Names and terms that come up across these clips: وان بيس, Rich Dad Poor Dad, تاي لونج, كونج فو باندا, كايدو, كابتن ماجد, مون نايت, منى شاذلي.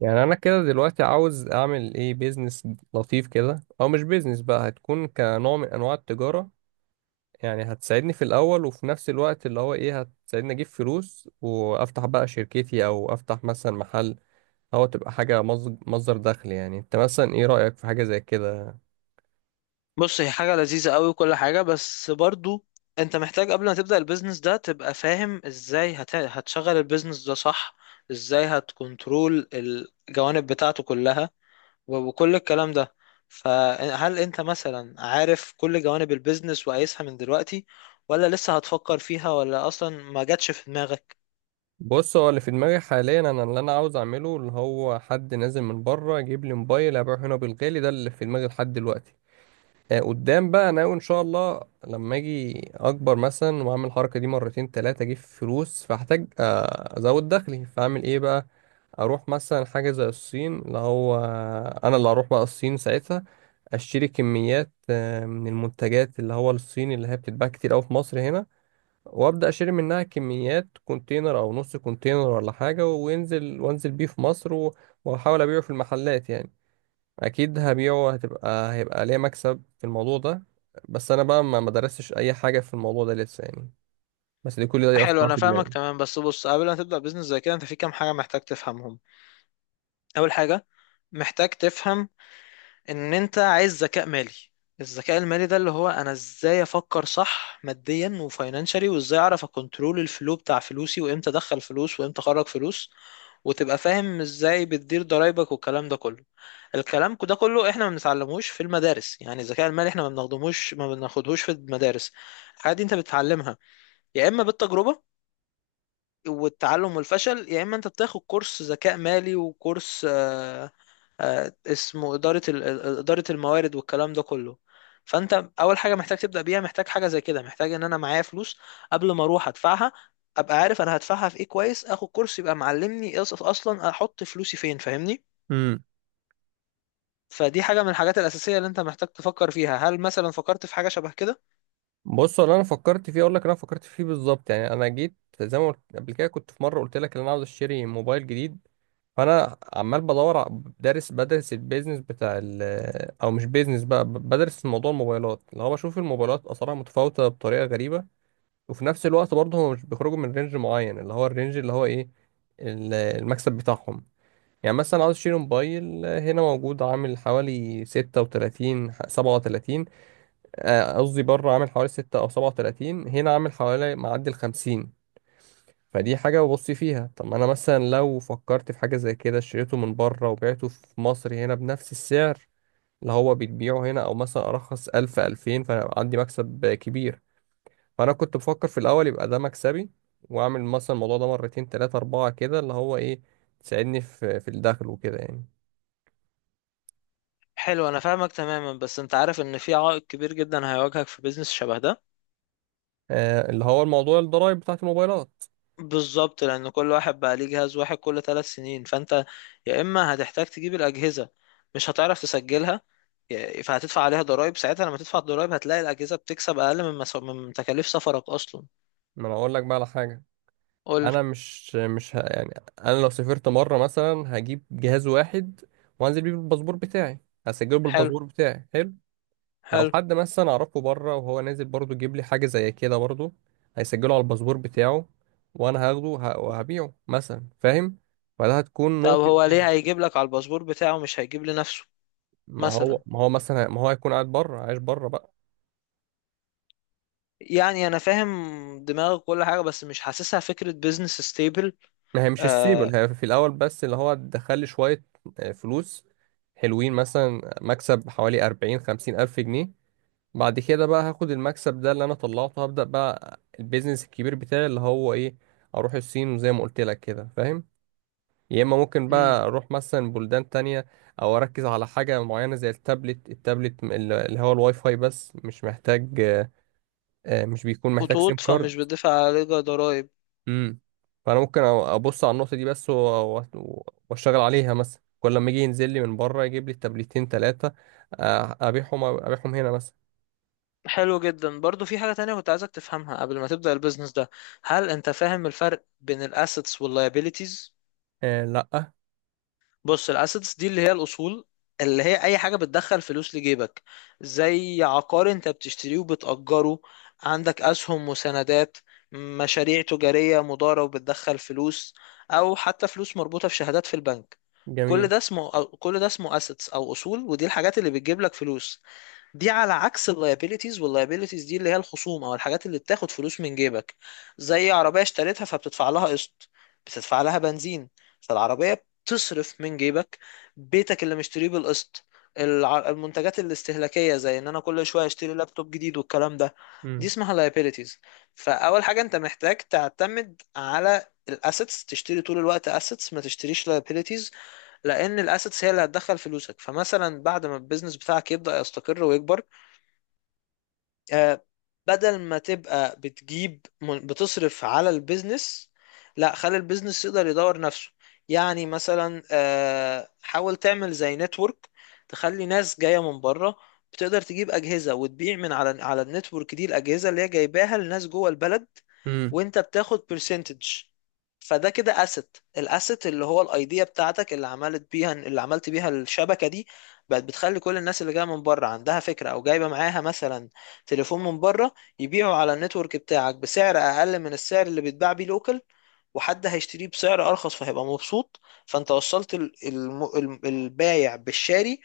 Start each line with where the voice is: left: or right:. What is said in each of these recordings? right: يعني انا كده دلوقتي عاوز اعمل ايه بيزنس لطيف كده، او مش بيزنس بقى، هتكون كنوع من انواع التجارة. يعني هتساعدني في الاول، وفي نفس الوقت اللي هو ايه، هتساعدني اجيب فلوس وافتح بقى شركتي او افتح مثلا محل، او تبقى حاجة مصدر دخل. يعني انت مثلا ايه رأيك في حاجة زي كده؟
left: بص، هي حاجة لذيذة قوي وكل حاجة. بس برضو انت محتاج قبل ما تبدأ البيزنس ده تبقى فاهم ازاي هتشغل البيزنس ده صح، ازاي هتكنترول الجوانب بتاعته كلها و- وكل الكلام ده. فهل انت مثلا عارف كل جوانب البيزنس وقايسها من دلوقتي، ولا لسه هتفكر فيها، ولا اصلا ما جاتش في دماغك؟
right: بص، هو اللي في دماغي حاليا انا، اللي انا عاوز اعمله، اللي هو حد نازل من بره يجيب لي موبايل ابيعه هنا بالغالي. ده اللي في دماغي لحد دلوقتي. قدام بقى انا ناوي ان شاء الله لما اجي اكبر مثلا واعمل الحركه دي مرتين ثلاثه اجيب فلوس، فاحتاج ازود دخلي، فاعمل ايه بقى؟ اروح مثلا حاجه زي الصين، اللي هو انا اللي هروح بقى الصين ساعتها، اشتري كميات من المنتجات اللي هو الصيني، اللي هي بتتباع كتير قوي في مصر هنا، وابدا اشتري منها كميات كونتينر او نص كونتينر ولا حاجه، وانزل بيه في مصر واحاول ابيعه في المحلات يعني. اكيد هبيعه، هيبقى ليا مكسب في الموضوع ده. بس انا بقى ما درستش اي حاجه في الموضوع ده لسه يعني. بس دي، كل دي
left: حلو،
right: افكار
left: انا
right: في
left: فاهمك
right: دماغي.
left: تمام. بس بص، قبل ما تبدأ بيزنس زي كده انت في كام حاجة محتاج تفهمهم. اول حاجة محتاج تفهم ان انت عايز ذكاء مالي. الذكاء المالي ده اللي هو انا ازاي افكر صح، ماديا وفاينانشالي، وازاي اعرف اكنترول الفلو بتاع فلوسي، وامتى ادخل فلوس وامتى اخرج فلوس، وتبقى فاهم ازاي بتدير ضرايبك والكلام ده كله. الكلام ده كله احنا ما بنتعلموش في المدارس، يعني الذكاء المالي احنا ما بناخدهوش في المدارس. الحاجات دي انت بتتعلمها يا اما بالتجربة والتعلم والفشل، يا اما انت بتاخد كورس ذكاء مالي وكورس اسمه إدارة إدارة الموارد والكلام ده كله. فأنت أول حاجة محتاج تبدأ بيها، محتاج حاجة زي كده، محتاج إن أنا معايا فلوس. قبل ما أروح أدفعها أبقى عارف أنا هدفعها في إيه كويس، آخد كورس يبقى معلمني إيه أصلا أحط فلوسي فين، فاهمني؟
right: امم
left: فدي حاجة من الحاجات الأساسية اللي أنت محتاج تفكر فيها. هل مثلا فكرت في حاجة شبه كده؟
right: بص، اللي انا فكرت فيه اقول لك، انا فكرت فيه بالظبط. يعني انا جيت، زي ما قلت قبل كده، كنت في مره قلت لك ان انا عاوز اشتري موبايل جديد، فانا عمال دارس، بدرس البيزنس بتاع او مش بيزنس بقى، بدرس موضوع الموبايلات. اللي هو بشوف الموبايلات اسعارها متفاوته بطريقه غريبه، وفي نفس الوقت برضه هم مش بيخرجوا من رينج معين، اللي هو الرينج اللي هو ايه، المكسب بتاعهم. يعني مثلا عاوز اشتري موبايل، هنا موجود عامل حوالي ستة وتلاتين، سبعة وتلاتين. قصدي بره عامل حوالي ستة أو سبعة وتلاتين، هنا عامل حوالي معدي الخمسين. فدي حاجة ببص فيها. طب ما أنا مثلا لو فكرت في حاجة زي كده، اشتريته من بره وبعته في مصر هنا بنفس السعر اللي هو بيتبيعه هنا، أو مثلا أرخص ألف ألفين، فأنا عندي مكسب كبير. فانا كنت بفكر في الاول، يبقى ده مكسبي. واعمل مثلا الموضوع ده مرتين تلاتة اربعة كده، اللي هو ايه، تساعدني في الدخل وكده يعني.
left: حلو، أنا فاهمك تماما. بس أنت عارف إن في عائق كبير جدا هيواجهك في بيزنس شبه ده.
right: آه، اللي هو الموضوع الضرايب بتاعت الموبايلات.
left: بالظبط، لان كل واحد بقى ليه جهاز واحد كل ثلاث سنين، فانت يا اما هتحتاج تجيب الاجهزه، مش هتعرف تسجلها، فهتدفع عليها ضرائب، ساعتها لما تدفع الضرائب هتلاقي الاجهزه بتكسب اقل من تكاليف سفرك اصلا.
right: ما انا اقول لك بقى على حاجة.
left: قول لي.
right: انا مش مش ه... يعني، انا لو سافرت مرة مثلا هجيب جهاز واحد، وانزل بيه بالباسبور بتاعي، هسجله
left: حلو.
right: بالباسبور بتاعي. حلو. لو
left: حلو.
right: حد مثلا اعرفه بره وهو نازل برضه يجيب لي حاجة زي كده برضه، هيسجله على الباسبور بتاعه، وانا هاخده وهبيعه مثلا، فاهم؟ فده هتكون
left: طب
right: نقطة.
left: هو ليه هيجيب لك على الباسبور بتاعه، مش هيجيب لنفسه؟
right: ما
left: مثلا،
right: هو ما هو مثلا ما هو هيكون قاعد بره، عايش بره بقى.
left: يعني انا فاهم دماغك كل حاجه، بس مش حاسسها فكره بيزنس ستيبل.
right: ما هي مش
left: آه.
right: السيبل، هي في الاول بس اللي هو دخل لي شويه فلوس حلوين، مثلا مكسب حوالي 40 50 الف جنيه. بعد كده بقى هاخد المكسب ده اللي انا طلعته، هبدا بقى البيزنس الكبير بتاعي اللي هو ايه، اروح الصين، وزي ما قلت لك كده فاهم. يا اما ممكن
left: امم.
right: بقى اروح مثلا بلدان تانية، او اركز على حاجه معينه زي التابلت. التابلت اللي هو الواي فاي بس، مش محتاج مش بيكون محتاج سيم
left: خطوط،
right: كارد.
left: فمش بتدفع عليها ضرائب.
right: امم. فانا ممكن ابص على النقطه دي بس، واشتغل عليها. مثلا كل لما يجي ينزل لي من بره يجيب لي التابلتين ثلاثه، ابيعهم هنا مثلا.
left: حلو جدا. برضو في حاجة تانية كنت عايزك تفهمها قبل ما تبدأ البيزنس ده. هل انت فاهم الفرق بين الاسيتس واللايبيليتيز؟
right: آه لا.
left: بص، الاسيتس دي اللي هي الاصول، اللي هي اي حاجة بتدخل فلوس لجيبك. زي عقار انت بتشتريه وبتأجره، عندك اسهم وسندات، مشاريع تجارية مضارة وبتدخل فلوس، او حتى فلوس مربوطة في شهادات في البنك. كل
right: جميل.
left: ده اسمه كل ده اسمه اسيتس او اصول، ودي الحاجات اللي بتجيب لك فلوس. دي على عكس اللايبيليتيز، واللايبيليتيز دي اللي هي الخصوم او الحاجات اللي بتاخد فلوس من جيبك. زي عربية اشتريتها فبتدفع لها قسط، بتدفع لها بنزين، فالعربية بتصرف من جيبك. بيتك اللي مشتريه بالقسط، المنتجات الاستهلاكية زي ان انا كل شوية اشتري لابتوب جديد والكلام ده، دي
right: امم.
left: اسمها liabilities. فاول حاجة انت محتاج تعتمد على الاسيتس، تشتري طول الوقت اسيتس ما تشتريش liabilities، لان الاسيتس هي اللي هتدخل فلوسك. فمثلا بعد ما البيزنس بتاعك يبدأ يستقر ويكبر، آه، بدل ما تبقى بتصرف على البيزنس، لا، خلي البيزنس يقدر يدور نفسه. يعني مثلا حاول تعمل زي نتورك، تخلي ناس جاية من بره بتقدر تجيب أجهزة وتبيع من على على النتورك دي الأجهزة اللي هي جايباها لناس جوه البلد،
right: امم.
left: وانت بتاخد برسنتج. فده كده اسيت. الاسيت اللي هو الايديا بتاعتك اللي عملت بيها الشبكه دي، بقت بتخلي كل الناس اللي جايه من بره عندها فكره او جايبه معاها مثلا تليفون من بره يبيعوا على النتورك بتاعك بسعر اقل من السعر اللي بيتباع بيه لوكال، وحد هيشتريه بسعر ارخص فهيبقى مبسوط. فانت وصلت البايع بالشاري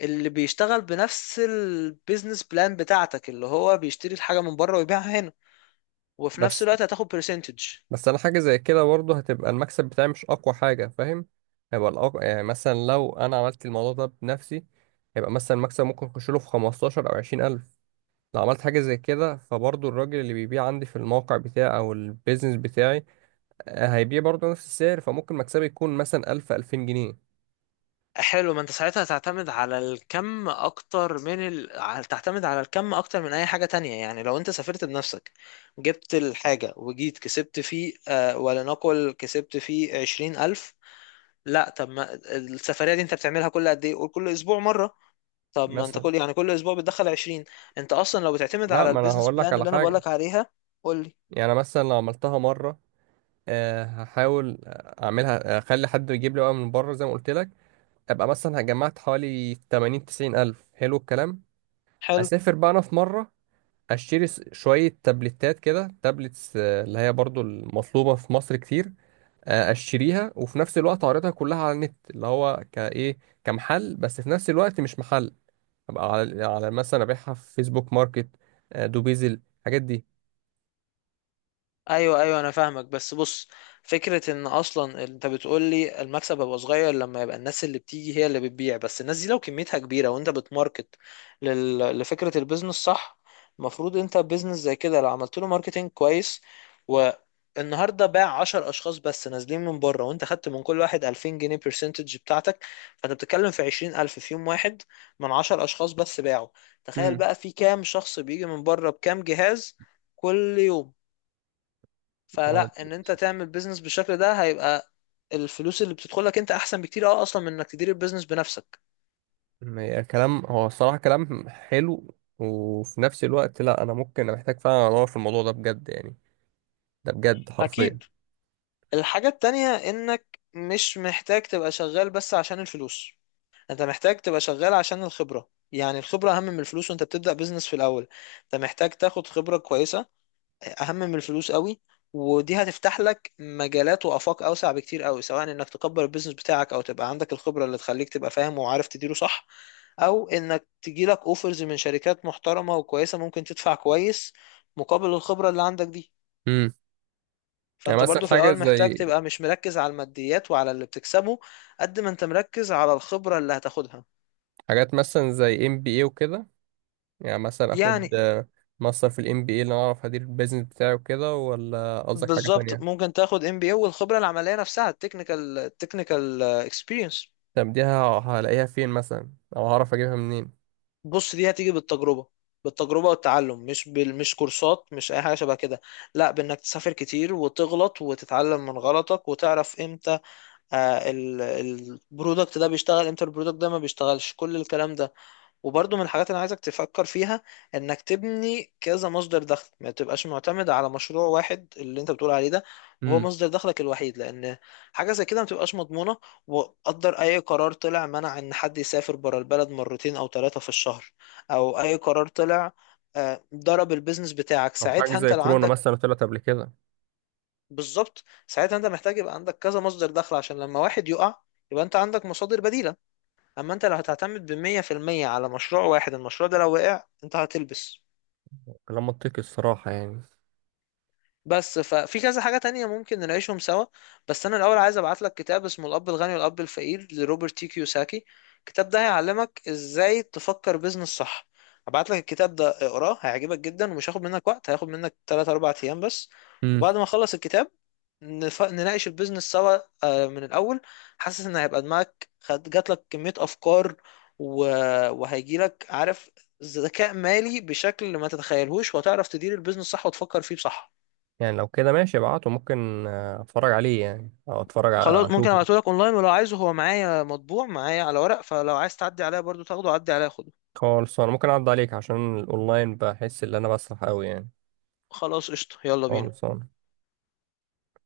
left: اللي بيشتغل بنفس البيزنس بلان بتاعتك، اللي هو بيشتري الحاجه من بره ويبيعها هنا، وفي نفس
right: بس
left: الوقت هتاخد برسنتج.
right: بس انا حاجه زي كده برضه هتبقى المكسب بتاعي مش اقوى حاجه، فاهم؟ هيبقى الأقوى يعني مثلا لو انا عملت الموضوع ده بنفسي، هيبقى مثلا المكسب ممكن يخش له في 15 او 20 الف. لو عملت حاجه زي كده، فبرضه الراجل اللي بيبيع عندي في الموقع بتاعي او البيزنس بتاعي هيبيع برضه نفس السعر، فممكن مكسبي يكون مثلا 1000 2000 جنيه
left: حلو. ما انت ساعتها تعتمد على الكم اكتر تعتمد على الكم اكتر من اي حاجة تانية. يعني لو انت سافرت بنفسك، جبت الحاجة وجيت كسبت فيه، آه ولنقل كسبت فيه عشرين الف، لا، طب ما السفرية دي انت بتعملها كل قد ايه؟ قول كل اسبوع مرة، طب ما انت
right: مثلا.
left: كل اسبوع بتدخل عشرين. انت اصلا لو بتعتمد
right: لا،
left: على
right: ما انا
left: البيزنس
right: هقول لك
left: بلان
right: على
left: اللي انا
right: حاجه.
left: بقولك عليها. قول لي.
right: يعني مثلا لو عملتها مره، هحاول اعملها، اخلي حد يجيب لي بقى من بره زي ما قلت لك، ابقى مثلا جمعت حوالي 80 90 الف، حلو الكلام.
left: حلو.
right: اسافر بقى انا في مره، اشتري شويه تابلتات كده، تابلتس، اللي هي برضو المطلوبه في مصر كتير. اشتريها، وفي نفس الوقت اعرضها كلها على النت، اللي هو كايه كمحل، بس في نفس الوقت مش محل. ابقى على، على مثلا ابيعها في فيسبوك ماركت، دوبيزل، الحاجات دي.
left: ايوه ايوه، انا فاهمك. بس بص، فكره ان اصلا انت بتقول لي المكسب هيبقى صغير لما يبقى الناس اللي بتيجي هي اللي بتبيع. بس الناس دي لو كميتها كبيره وانت بتماركت لفكره البيزنس صح، المفروض انت بيزنس زي كده لو عملت له ماركتنج كويس والنهارده باع 10 اشخاص بس نازلين من بره، وانت خدت من كل واحد 2000 جنيه برسنتج بتاعتك، فانت بتتكلم في 20,000 في يوم واحد من 10 اشخاص بس باعوا. تخيل
right: امم.
left: بقى في كام شخص بيجي من بره بكام جهاز كل يوم.
right: هو
left: فلا، ان انت تعمل بيزنس بالشكل ده هيبقى الفلوس اللي بتدخلك انت احسن بكتير، اه، اصلا من انك تدير البيزنس بنفسك.
right: كلام، هو الصراحة كلام حلو، وفي نفس الوقت لا انا ممكن، أنا محتاج فعلا ادور في الموضوع ده بجد يعني، ده بجد حرفيا.
left: اكيد. الحاجة التانية انك مش محتاج تبقى شغال بس عشان الفلوس، انت محتاج تبقى شغال عشان الخبرة. يعني الخبرة اهم من الفلوس، وانت بتبدأ بيزنس في الاول انت محتاج تاخد خبرة كويسة، اهم من الفلوس قوي. ودي هتفتح لك مجالات وافاق اوسع بكتير قوي، سواء انك تكبر البيزنس بتاعك او تبقى عندك الخبره اللي تخليك تبقى فاهم وعارف تديره صح، او انك تجيلك اوفرز من شركات محترمه وكويسه ممكن تدفع كويس مقابل الخبره اللي عندك دي.
right: امم. يعني
left: فانت
right: مثلا
left: برضو في
right: حاجة
left: الاول محتاج
right: زي،
left: تبقى مش مركز على الماديات وعلى اللي بتكسبه، قد ما انت مركز على الخبره اللي هتاخدها.
right: حاجات مثلا زي ام بي اي وكده. يعني مثلا اخد
left: يعني
right: ماستر في الام بي اي، اللي انا اعرف ادير البيزنس بتاعي وكده، ولا قصدك حاجة
left: بالظبط،
right: تانية؟
left: ممكن تاخد ام بي اي والخبره العمليه نفسها، التكنيكال، التكنيكال اكسبيرينس.
right: طب دي هلاقيها فين مثلا، او هعرف اجيبها منين؟
left: بص دي هتيجي بالتجربة، بالتجربة والتعلم، مش كورسات مش أي حاجة شبه كده، لا، بإنك تسافر كتير وتغلط وتتعلم من غلطك وتعرف إمتى، البرودكت ده بيشتغل، إمتى البرودكت ده ما بيشتغلش، كل الكلام ده. وبرضو من الحاجات اللي عايزك تفكر فيها انك تبني كذا مصدر دخل، ما تبقاش معتمد على مشروع واحد اللي انت بتقول عليه ده وهو
right: امم.
left: مصدر دخلك الوحيد، لان حاجه زي كده ما تبقاش مضمونه. وقدر اي قرار طلع منع ان حد يسافر بره البلد مرتين او ثلاثه في الشهر، او اي قرار طلع ضرب البيزنس بتاعك،
right: او حاجة
left: ساعتها انت
right: زي
left: لو
right: كورونا
left: عندك،
right: مثلا طلعت قبل كده.
left: بالظبط، ساعتها انت محتاج يبقى عندك كذا مصدر دخل، عشان لما واحد يقع يبقى انت عندك مصادر بديلة. اما انت لو هتعتمد بمية في المية على مشروع واحد، المشروع ده لو وقع انت هتلبس.
right: كلام منطقي الصراحة يعني.
left: بس ففي كذا حاجة تانية ممكن نعيشهم سوا. بس أنا الأول عايز أبعت لك كتاب اسمه الأب الغني والأب الفقير، لروبرت تي كيوساكي. الكتاب ده هيعلمك إزاي تفكر بيزنس صح. هبعت لك الكتاب ده اقراه، هيعجبك جدا ومش هياخد منك وقت، هياخد منك 3 4 أيام بس.
right: امم.
left: وبعد ما أخلص الكتاب نناقش البيزنس سوا، من الأول. حاسس إن هيبقى دماغك جات لك كمية أفكار، و... وهيجي لك، عارف، ذكاء مالي بشكل ما تتخيلهوش، وهتعرف تدير البيزنس صح وتفكر فيه بصح.
right: يعني لو كده ماشي ابعته، ممكن اتفرج عليه يعني، او اتفرج
left: خلاص، ممكن
right: اشوفه.
left: ابعته لك اونلاين، ولو عايزه هو معايا مطبوع معايا على ورق، فلو عايز تعدي عليا برضو تاخده، عدي عليا خده.
right: خالص. انا ممكن اعد عليك عشان الاونلاين بحس ان انا بسرح قوي يعني.
left: خلاص قشطة، يلا بينا.
right: خالص.